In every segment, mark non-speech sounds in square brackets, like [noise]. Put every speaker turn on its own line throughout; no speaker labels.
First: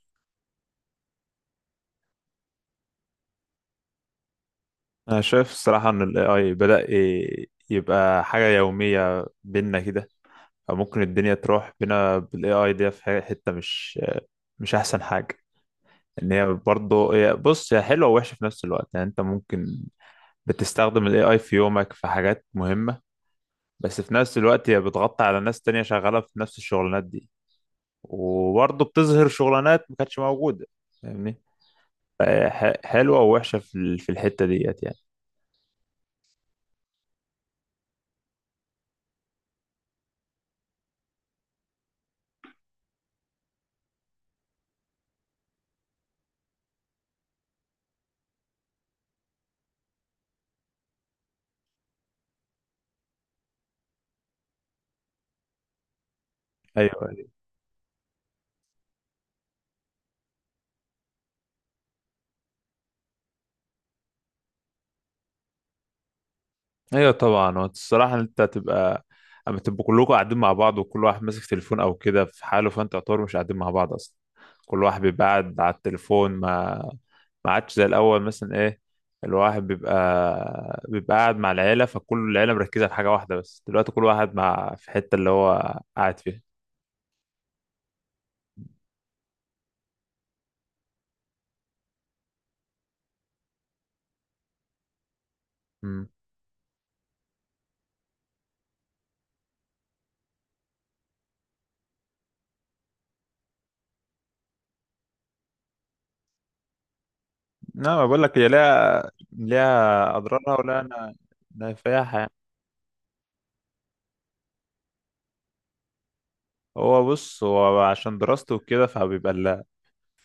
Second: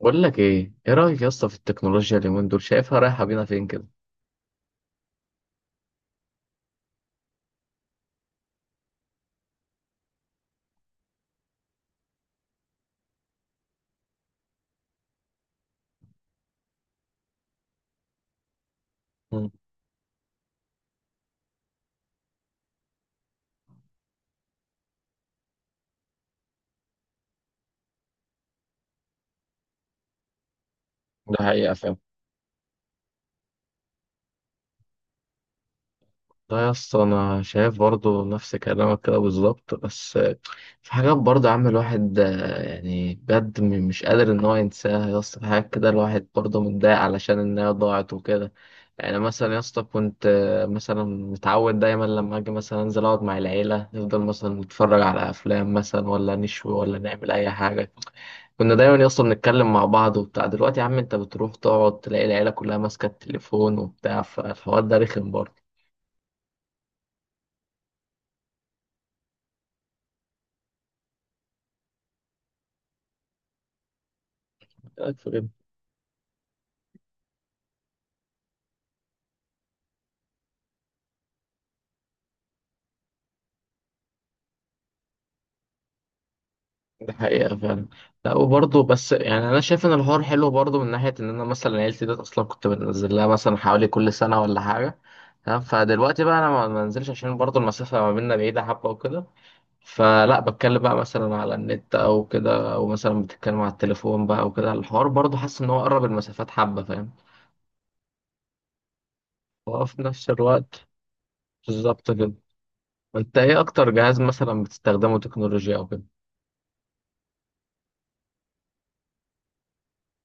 بقول لك ايه ايه رايك يا اسطى في التكنولوجيا اليومين دول شايفها رايحه بينا فين كده.
انا شايف الصراحه ان ال AI بدأ يبقى حاجه يوميه بينا كده. او ممكن الدنيا تروح بينا بال AI دي في حته مش احسن حاجه. ان هي برضه بص هي حلوه ووحشه في نفس الوقت، يعني انت
مم.
ممكن بتستخدم ال AI في يومك في حاجات مهمه، بس في نفس الوقت هي بتغطي على ناس تانية شغاله في نفس الشغلانات دي، وبرضه بتظهر شغلانات ما كانتش موجوده. فاهمني؟
ده حقيقة فعلا.
فهي حلوه ووحشه في الحته ديت يعني.
لا يا اسطى انا شايف برضو نفس كلامك كده بالظبط، بس في حاجات برضو يا عم الواحد يعني بجد مش قادر ان هو ينساها يا اسطى، في حاجات كده الواحد برضو متضايق علشان انها ضاعت وكده. يعني مثلا يا اسطى كنت مثلا متعود دايما لما اجي مثلا انزل اقعد مع العيله نفضل مثلا نتفرج على افلام مثلا ولا نشوي ولا
ايوه،
نعمل اي حاجه. كنا دايما يا اسطى بنتكلم مع بعض وبتاع، دلوقتي يا عم انت بتروح تقعد تلاقي العيله كلها ماسكه التليفون وبتاع، فالحوار ده رخم برضه.
ايوه طبعا. هو الصراحه إن انت هتبقى اما تبقوا كلكم قاعدين مع بعض وكل واحد ماسك تليفون او كده في حاله، فانت يعتبر مش قاعدين مع بعض اصلا. كل واحد
رأيك
بيبقى
في كده؟
قاعد على التليفون. ما ما عادش زي الاول مثلا، ايه الواحد بيبقى قاعد مع العيله، فكل العيله مركزه في حاجه واحده، بس دلوقتي كل واحد مع في حته اللي هو قاعد فيها.
ده حقيقه فعلا. لا وبرضه بس يعني انا شايف ان الحوار حلو برضه، من ناحيه ان انا مثلا عيلتي ديت اصلا كنت بنزل لها مثلا حوالي كل سنه ولا حاجه. تمام،
امم.
فدلوقتي بقى انا ما بنزلش عشان برضه المسافه ما بيننا بعيده حبه وكده. فلا بتكلم بقى مثلا على النت او كده، او مثلا بتتكلم على التليفون بقى وكده، الحوار برضه حاسس ان هو قرب المسافات حبه، فاهم.
لا، بقول لك هي ليها
وفي
ليها
نفس
اضرارها ولا
الوقت
انا
بالظبط
نافعها يعني.
كده. انت ايه اكتر جهاز مثلا بتستخدمه تكنولوجيا او كده؟
هو بص، هو عشان دراسته وكده فبيبقى،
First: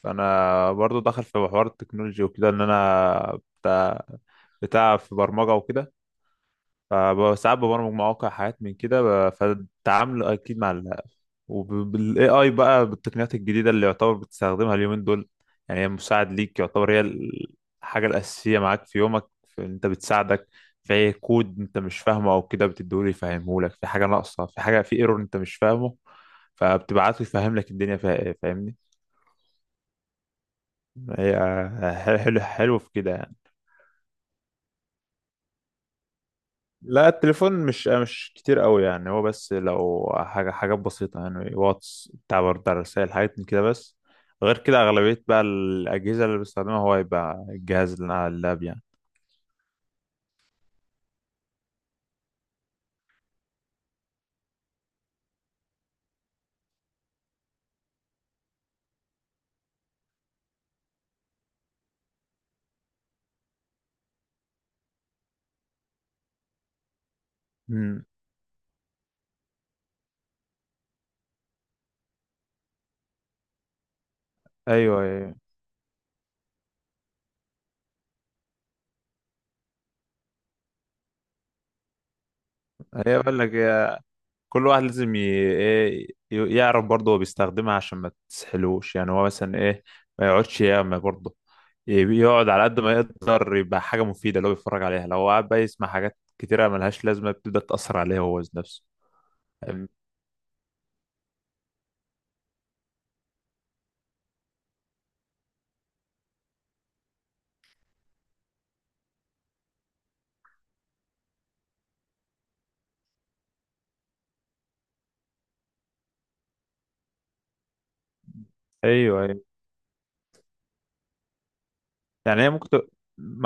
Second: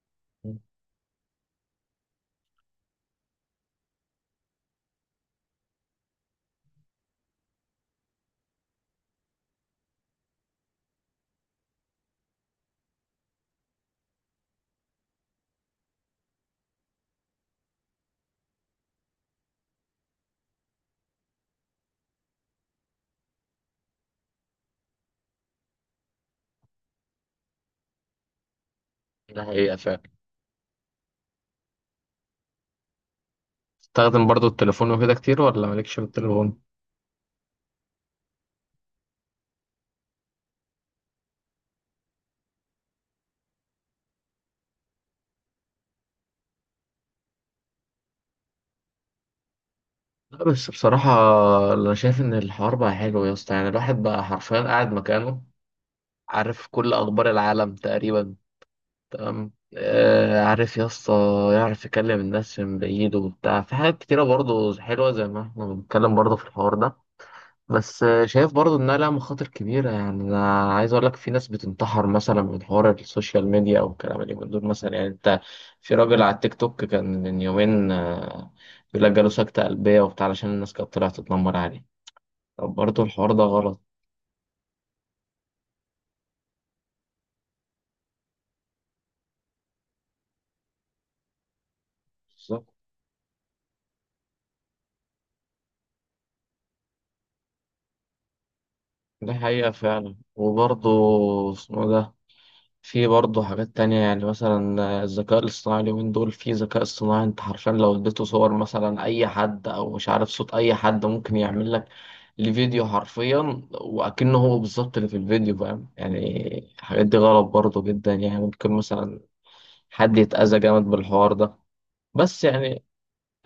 فانا برضو داخل في حوار التكنولوجي وكده ان انا بتاع في برمجه وكده، فساعات ببرمج مواقع حاجات من كده فالتعامل اكيد مع ال وبالاي اي بقى بالتقنيات الجديده اللي يعتبر بتستخدمها اليومين دول. يعني هي مساعد ليك، يعتبر هي الحاجه الاساسيه معاك في يومك، في انت بتساعدك في أي كود انت مش فاهمه او كده بتديهوله يفهمهولك، في حاجه ناقصه، في حاجه في ايرور انت مش فاهمه فبتبعته يفهم لك الدنيا فيها ايه. فاهمني؟
ده حقيقة فعلا.
هي حلو حلو في كده يعني.
بتستخدم برضو التليفون وكده كتير ولا مالكش في التليفون؟
لا، التليفون مش كتير قوي يعني. هو بس لو حاجة حاجات بسيطة يعني، واتس بتاع برد على الرسائل حاجات من كده بس. غير كده أغلبية بقى الأجهزة اللي بستخدمها هو يبقى الجهاز اللي أنا على اللاب يعني.
لا بس بصراحة انا شايف ان الحوار بقى حلو يا اسطى، يعني الواحد بقى حرفيا قاعد مكانه عارف كل اخبار العالم تقريبا. تمام. آه عارف يا اسطى. يعرف يكلم الناس من بعيد وبتاع، في حاجات كتيرة برضو حلوة زي ما احنا بنتكلم برضو في الحوار ده. بس
امم.
شايف برضو انها لها مخاطر كبيره، يعني انا عايز اقول لك في ناس بتنتحر مثلا من حوار السوشيال ميديا او الكلام اللي من دول مثلا،
أيوه،
يعني
أيوه، أيوه.
انت. في راجل على التيك توك كان من يومين بيقول لك جاله سكته قلبيه وبتاع علشان الناس كانت طلعت تتنمر عليه. طب برضو
هي
الحوار
بقول
ده
لك
غلط.
كل واحد لازم يعرف برضه هو بيستخدمها عشان ما تسحلوش، يعني هو مثلا ايه ما يقعدش ياما برضه. يقعد على
بالظبط.
قد ما يقدر يبقى حاجة مفيدة اللي هو بيتفرج عليها. لو قعد بقى يسمع حاجات كتيرة ملهاش لازمة بتبدأ تأثر عليه هو ذات نفسه.
دي حقيقه
أم-
فعلا وبرضو اسمه ده. في برضه حاجات تانية، يعني مثلا الذكاء الاصطناعي اليومين دول في ذكاء اصطناعي انت حرفيا لو اديته صور مثلا أي حد أو مش عارف صوت أي حد ممكن يعمل لك الفيديو حرفيا وأكنه هو بالظبط اللي في الفيديو، فاهم يعني. الحاجات دي غلط برضه جدا، يعني ممكن مثلا
أيوه، أيوه.
حد يتأذى جامد بالحوار ده.
يعني
بس
هي ممكن
يعني
تبقى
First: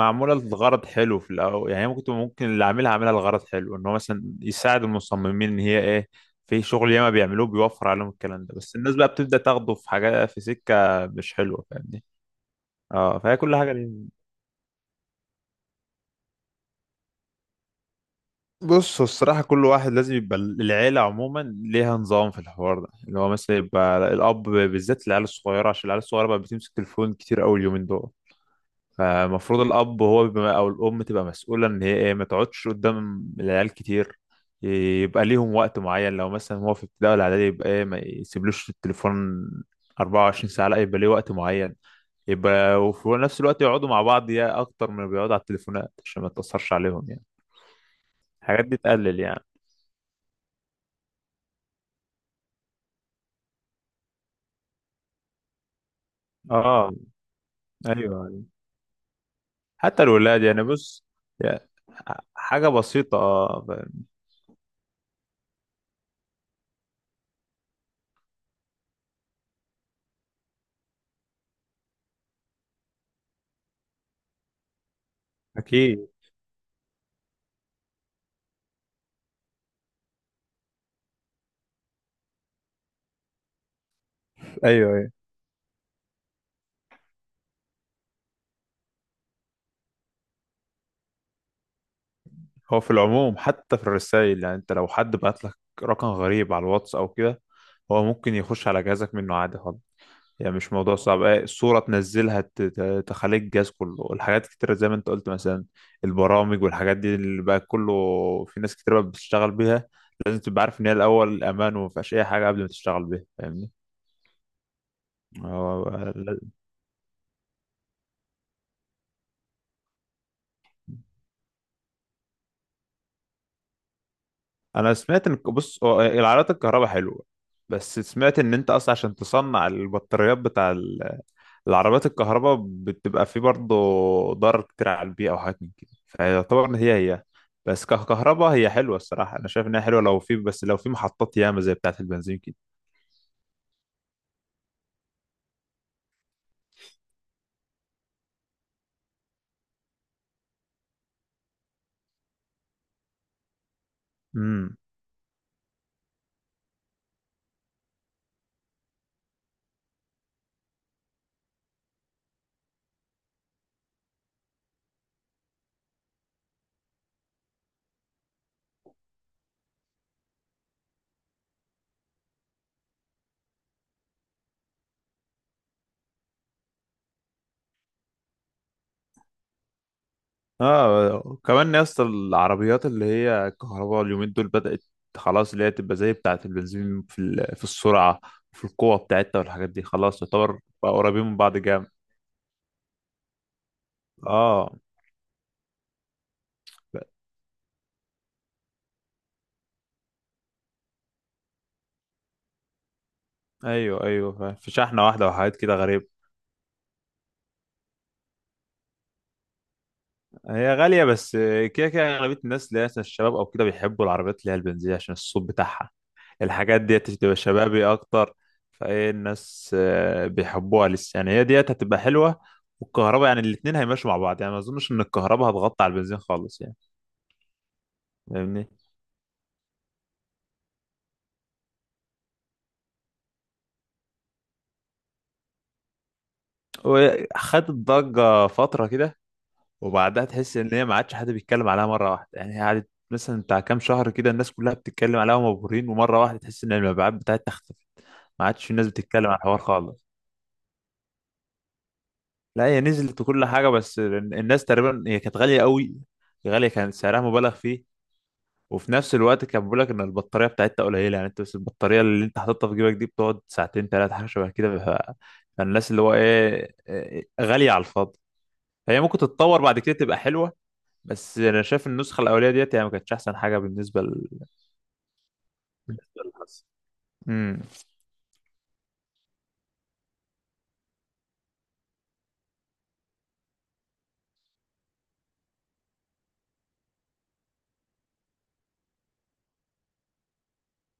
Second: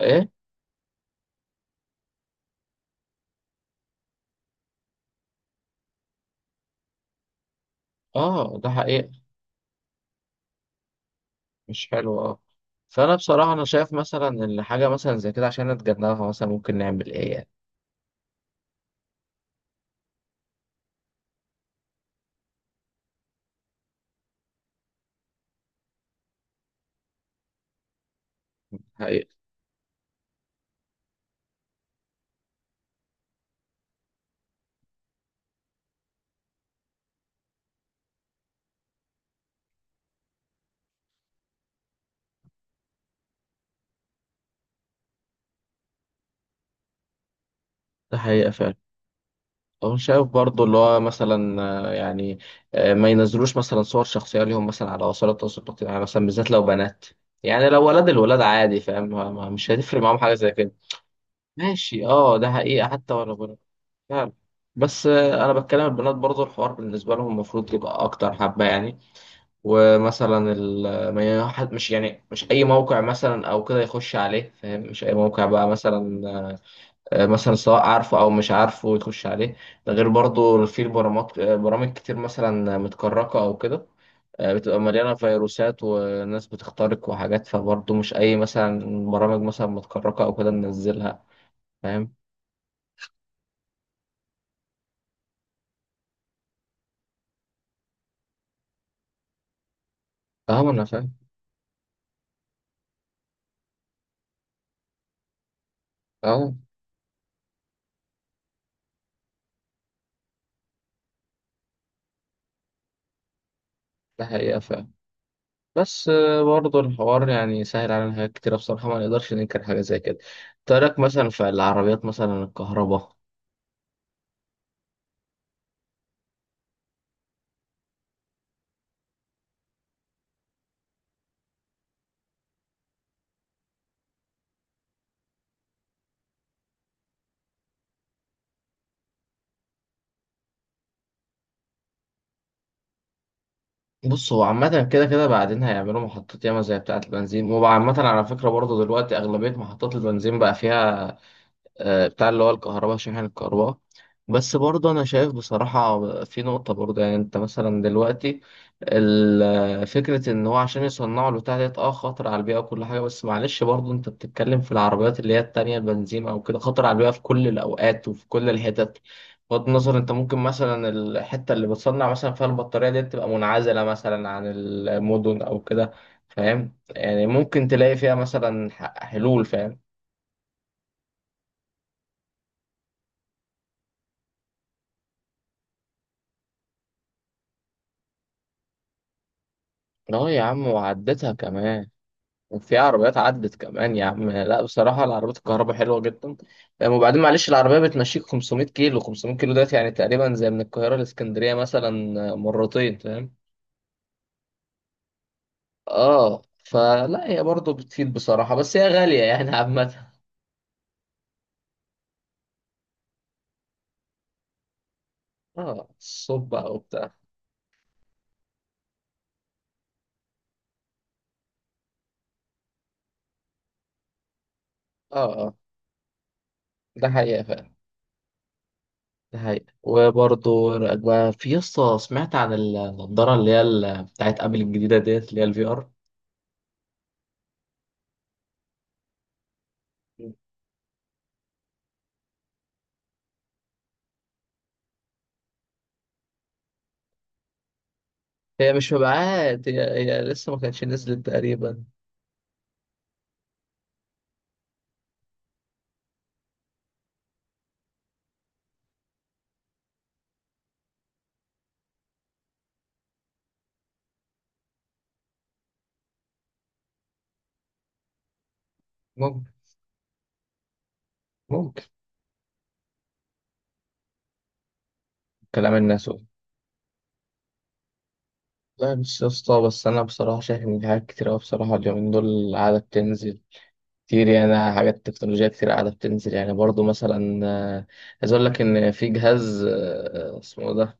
إيه.
لغرض حلو في الأول، يعني هي ممكن اللي عاملها عاملها لغرض حلو، إن هو مثلا يساعد المصممين إن هي إيه في شغل ياما بيعملوه، بيوفر عليهم الكلام ده،
آه ده
بس الناس بقى
حقيقة.
بتبدأ تاخده في حاجة في سكة مش حلوة. فاهم؟
مش حلو آه. فأنا
اه، فهي
بصراحة
كل
أنا
حاجه
شايف
ليه.
مثلا إن حاجة مثلا زي كده عشان نتجنبها مثلا ممكن نعمل إيه يعني.
بص هو الصراحه كل واحد لازم يبقى، العيله عموما ليها نظام في الحوار ده، اللي هو مثلا يبقى الاب بالذات، العيال الصغيره عشان العيال الصغيره بقى بتمسك تليفون كتير قوي اليومين دول.
حقيقة.
فالمفروض الاب هو بيبقى او الام تبقى مسؤوله ان هي ايه ما تقعدش قدام العيال كتير. يبقى ليهم وقت معين، لو مثلا هو في ابتدائي ولا اعدادي يبقى ايه ما يسيبلوش التليفون 24 ساعه، لا يبقى ليه وقت معين. يبقى وفي نفس الوقت يقعدوا مع بعض يا اكتر من بيقعدوا على التليفونات عشان ما تاثرش عليهم يعني.
ده حقيقة
الحاجات
فعلا.
دي تقلل يعني.
أو شايف برضه اللي هو مثلا يعني ما- ينزلوش مثلا صور شخصية ليهم مثلا على وسائل التواصل الاجتماعي مثلا، بالذات لو
اه.
بنات. يعني لو ولاد،
ايوه،
الولاد
أيوه.
عادي فاهم، ما- ما- مش هتفرق
حتى
معاهم حاجة
الولاد
زي
يعني،
كده.
بص، يعني
ماشي اه ده
حاجة
حقيقة حتى
بسيطة
ولو بنات.
اه
فعلا. بس أنا بتكلم البنات برضه الحوار بالنسبة لهم المفروض يبقى أكتر حبة يعني. ومثلا ال- ما ي- حد- مش يعني مش أي موقع مثلا أو كده يخش عليه، فاهم؟ مش أي موقع بقى
اكيد.
مثلا مثلا سواء عارفه او مش عارفه يخش عليه. ده غير برضو في برامج كتير مثلا متكركه او كده بتبقى
ايوه، ايوه.
مليانه فيروسات وناس بتخترق وحاجات، فبرضو مش اي مثلا برامج مثلا متكركه او كده ننزلها، فاهم.
هو في العموم حتى في الرسائل، يعني انت لو حد بعت لك رقم غريب على الواتس او كده، هو ممكن يخش على جهازك منه عادي خالص. يعني
اه
مش
انا
موضوع
فاهم.
صعب، ايه، الصورة تنزلها تخليك الجهاز كله، الحاجات كتيرة زي ما انت قلت مثلا
اه
البرامج والحاجات دي اللي بقى كله، في ناس كتير بقى بتشتغل بيها. لازم تبقى عارف ان هي الاول امان وما فيهاش اي حاجة قبل ما تشتغل بيها. فاهمني؟
ده حقيقه فاهم.
هو
بس برضو الحوار يعني سهل علينا حاجات كتيرة بصراحة، ما نقدرش ننكر حاجة زي كده. ترك مثلا في العربيات مثلا الكهرباء.
انا سمعت ان، بص، هو العربيات الكهرباء حلوه، بس سمعت ان انت اصلا عشان تصنع البطاريات بتاع العربيات الكهرباء بتبقى فيه برضه ضرر كتير على البيئه وحاجات من كده. فيعتبر ان هي بس ككهرباء هي حلوه. الصراحه انا شايف انها حلوه، لو في، بس لو في محطات ياما زي بتاعه البنزين
بص هو عامة كده كده بعدين هيعملوا محطات ياما زي بتاعة البنزين، وعامة على فكرة برضه دلوقتي أغلبية محطات البنزين بقى فيها بتاع اللي هو الكهرباء، شاحن الكهرباء. بس
كده.
برضه أنا شايف بصراحة في نقطة برضه، يعني أنت مثلا دلوقتي فكرة إن هو عشان يصنعوا البتاع ديت أه خطر على البيئة وكل حاجة، بس معلش برضه أنت بتتكلم في العربيات اللي هي التانية البنزين أو كده خطر على البيئة في كل الأوقات وفي كل الحتت. بغض النظر أنت ممكن مثلا الحتة اللي بتصنع مثلا فيها البطارية دي تبقى منعزلة مثلا عن المدن أو كده، فاهم يعني؟ ممكن تلاقي فيها مثلا حلول، فاهم.
اه كمان يا اسطى، العربيات اللي هي الكهرباء اليومين دول بدأت خلاص اللي هي تبقى زي بتاعة البنزين في السرعة، في القوة بتاعتها والحاجات دي. خلاص
اه يا
يعتبر
عم
بقى قريبين
وعدتها
من بعض جامد.
كمان، وفي عربيات عدت كمان يا عم. لا
اه،
بصراحة العربيات الكهرباء حلوة جدا. وبعدين معلش العربية بتمشيك 500 كيلو 500 كيلو دلوقتي، يعني تقريبا زي من القاهرة لإسكندرية مثلا مرتين، فاهم.
ايوه، ايوه فاهم. في شحنة واحدة وحاجات كده غريبة.
اه فلا هي برضه بتفيد بصراحة بس هي غالية يعني عامة.
هي غالية، بس كده كده أغلبية الناس اللي هي مثلا الشباب او كده بيحبوا العربيات اللي هي البنزين عشان الصوت
اه
بتاعها.
الصب بقى
الحاجات ديت
وبتاع.
تبقى شبابي اكتر، فايه الناس بيحبوها لسه. يعني هي ديت هتبقى حلوه والكهرباء، يعني الاتنين هيمشوا مع بعض، يعني ما اظنش ان
اه
الكهرباء
اه
هتغطي على البنزين خالص يعني.
ده حقيقة فعلا.
فاهمني؟
ده حقيقة وبرضه بقى في يسطا سمعت عن النضارة اللي هي بتاعت أبل الجديدة ديت اللي هي الفي ار.
وخدت ضجه فتره كده، وبعدها تحس ان هي ما عادش حد بيتكلم عليها مره واحده. يعني هي قعدت مثلا بتاع كام شهر كده الناس كلها بتتكلم عليها ومبهورين، ومره واحده تحس ان المبيعات بتاعتها اختفت، ما عادش
هي
الناس
مش
بتتكلم على الحوار
مبيعات، هي
خالص.
هي لسه ما كانتش نزلت تقريبا.
لا هي نزلت وكل حاجه، بس الناس تقريبا هي كانت غاليه قوي، غاليه كان سعرها مبالغ فيه. وفي نفس الوقت كان بيقول لك ان البطاريه بتاعتها قليله، يعني انت بس البطاريه اللي انت حاططها في جيبك دي بتقعد 2 ساعتين ثلاثه حاجه شبه كده. فالناس اللي هو إيه، غاليه على الفاضي. هي ممكن
ممكن.
تتطور بعد كده تبقى حلوه، بس انا
ممكن.
شايف النسخه الاوليه ديت يعني ما كانتش احسن حاجه بالنسبه
كلام الناس
بالنسبه
قول.
للحظ. امم.
لا مش يا اسطى، بس انا بصراحه شايف ان في حاجات كتير قوي بصراحه اليومين دول قاعده بتنزل كتير، يعني حاجات تكنولوجيا كتير قاعده بتنزل، يعني برضو مثلا آه، عايز اقول لك ان في جهاز اسمه إيه ده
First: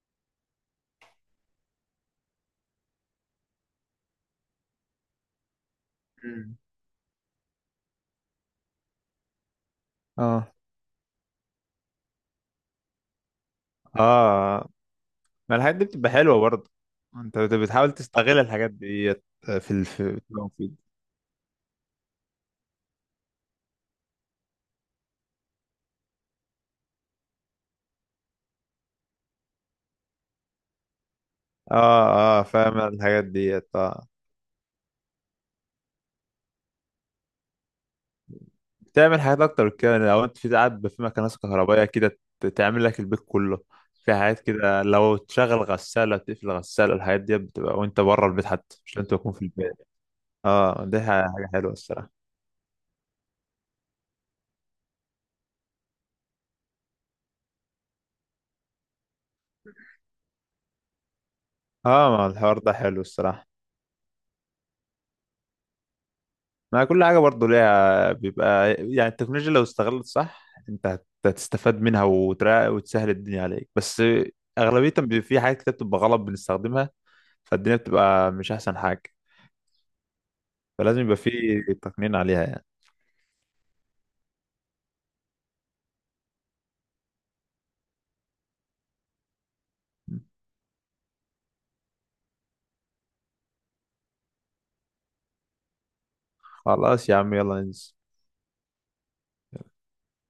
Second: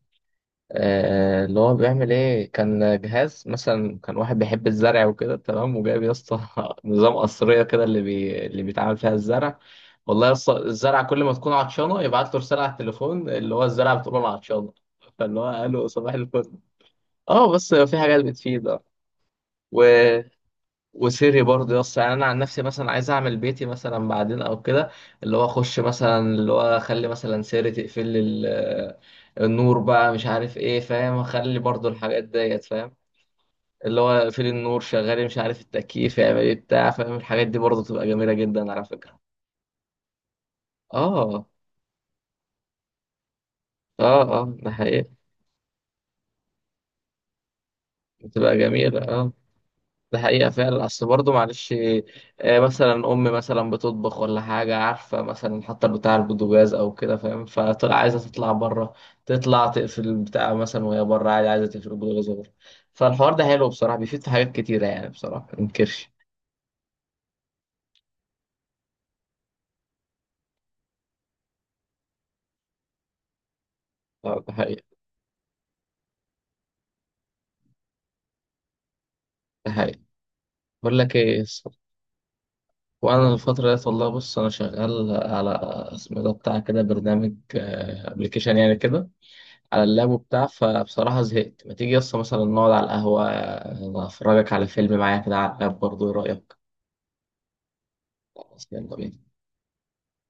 اللي هو بيعمل ايه. كان جهاز مثلا كان واحد بيحب الزرع وكده، تمام، وجايب يا اسطى
مم.
[laughs] نظام قصرية كده اللي اللي بيتعمل فيها الزرع. والله يا
اه،
اسطى الزرع كل ما تكون عطشانة يبعت له رسالة على التليفون، اللي هو الزرع بتقول له انا
اه،
عطشانة، فاللي هو
ما
قال
الحاجات دي
له
بتبقى
صباح
حلوه
الفل.
برضه. انت
اه بس
بتحاول
في حاجات
تستغل
بتفيد.
الحاجات
اه
ديت في في-
وسري برضه يا اسطى، يعني انا عن نفسي مثلا عايز اعمل بيتي مثلا بعدين او كده اللي هو اخش مثلا اللي هو اخلي مثلا سري تقفل لي النور بقى مش عارف ايه، فاهم؟ اخلي برضه الحاجات
اه، اه
ديت
فاهم
فاهم،
الحاجات ديت
اللي
اه.
هو اقفل النور شغالي مش عارف التكييف يعمل ايه بتاع، فاهم؟ الحاجات دي برضه تبقى جميلة جدا على فكرة.
تعمل حاجات اكتر كده لو انت في قاعد في مكنسه
اه
كهربائيه كده تعمل لك البيت كله. في
اه
حاجات
اه ده
كده
حقيقي.
لو تشغل غساله، تقفل غساله، الحاجات دي بتبقى وانت بره البيت،
بتبقى
حتى مش
جميلة
لازم
اه.
تكون في البيت.
ده حقيقة
اه،
فعلا،
دي
أصل برضه
حاجه حلوه
معلش
الصراحه.
مثلا أم مثلا بتطبخ ولا حاجة عارفة مثلا حتى بتاع البوتاجاز أو كده، فاهم، فطلع عايزة تطلع بره، تطلع تقفل البتاع مثلا وهي بره عادي، عايزة تقفل
اه، ما
البوتاجاز بره.
الحوار ده حلو
فالحوار ده
الصراحه.
حلو بصراحة بيفيد في حاجات كتيرة يعني بصراحة منكرش.
ما كل حاجه برضو ليها بيبقى، يعني التكنولوجيا لو استغلت صح انت هتستفاد منها وتسهل الدنيا عليك، بس
ده حقيقة.
اغلبيه بيبقى في حاجات كده بتبقى غلط بنستخدمها فالدنيا بتبقى مش احسن حاجه.
ده حقيقة. بقول
فلازم
لك
يبقى في
إيه
تقنين عليها يعني.
وأنا الفترة ديت والله بص أنا شغال على اسمه ده بتاع كده برنامج أبلكيشن يعني كده، على اللاب وبتاع، فبصراحة زهقت، ما تيجي يسطا مثلا نقعد على القهوة أفرجك على فيلم معايا كده على اللاب برضه، إيه رأيك؟
خلاص يا عم، يلا ننزل.
خلاص، يلا بينا.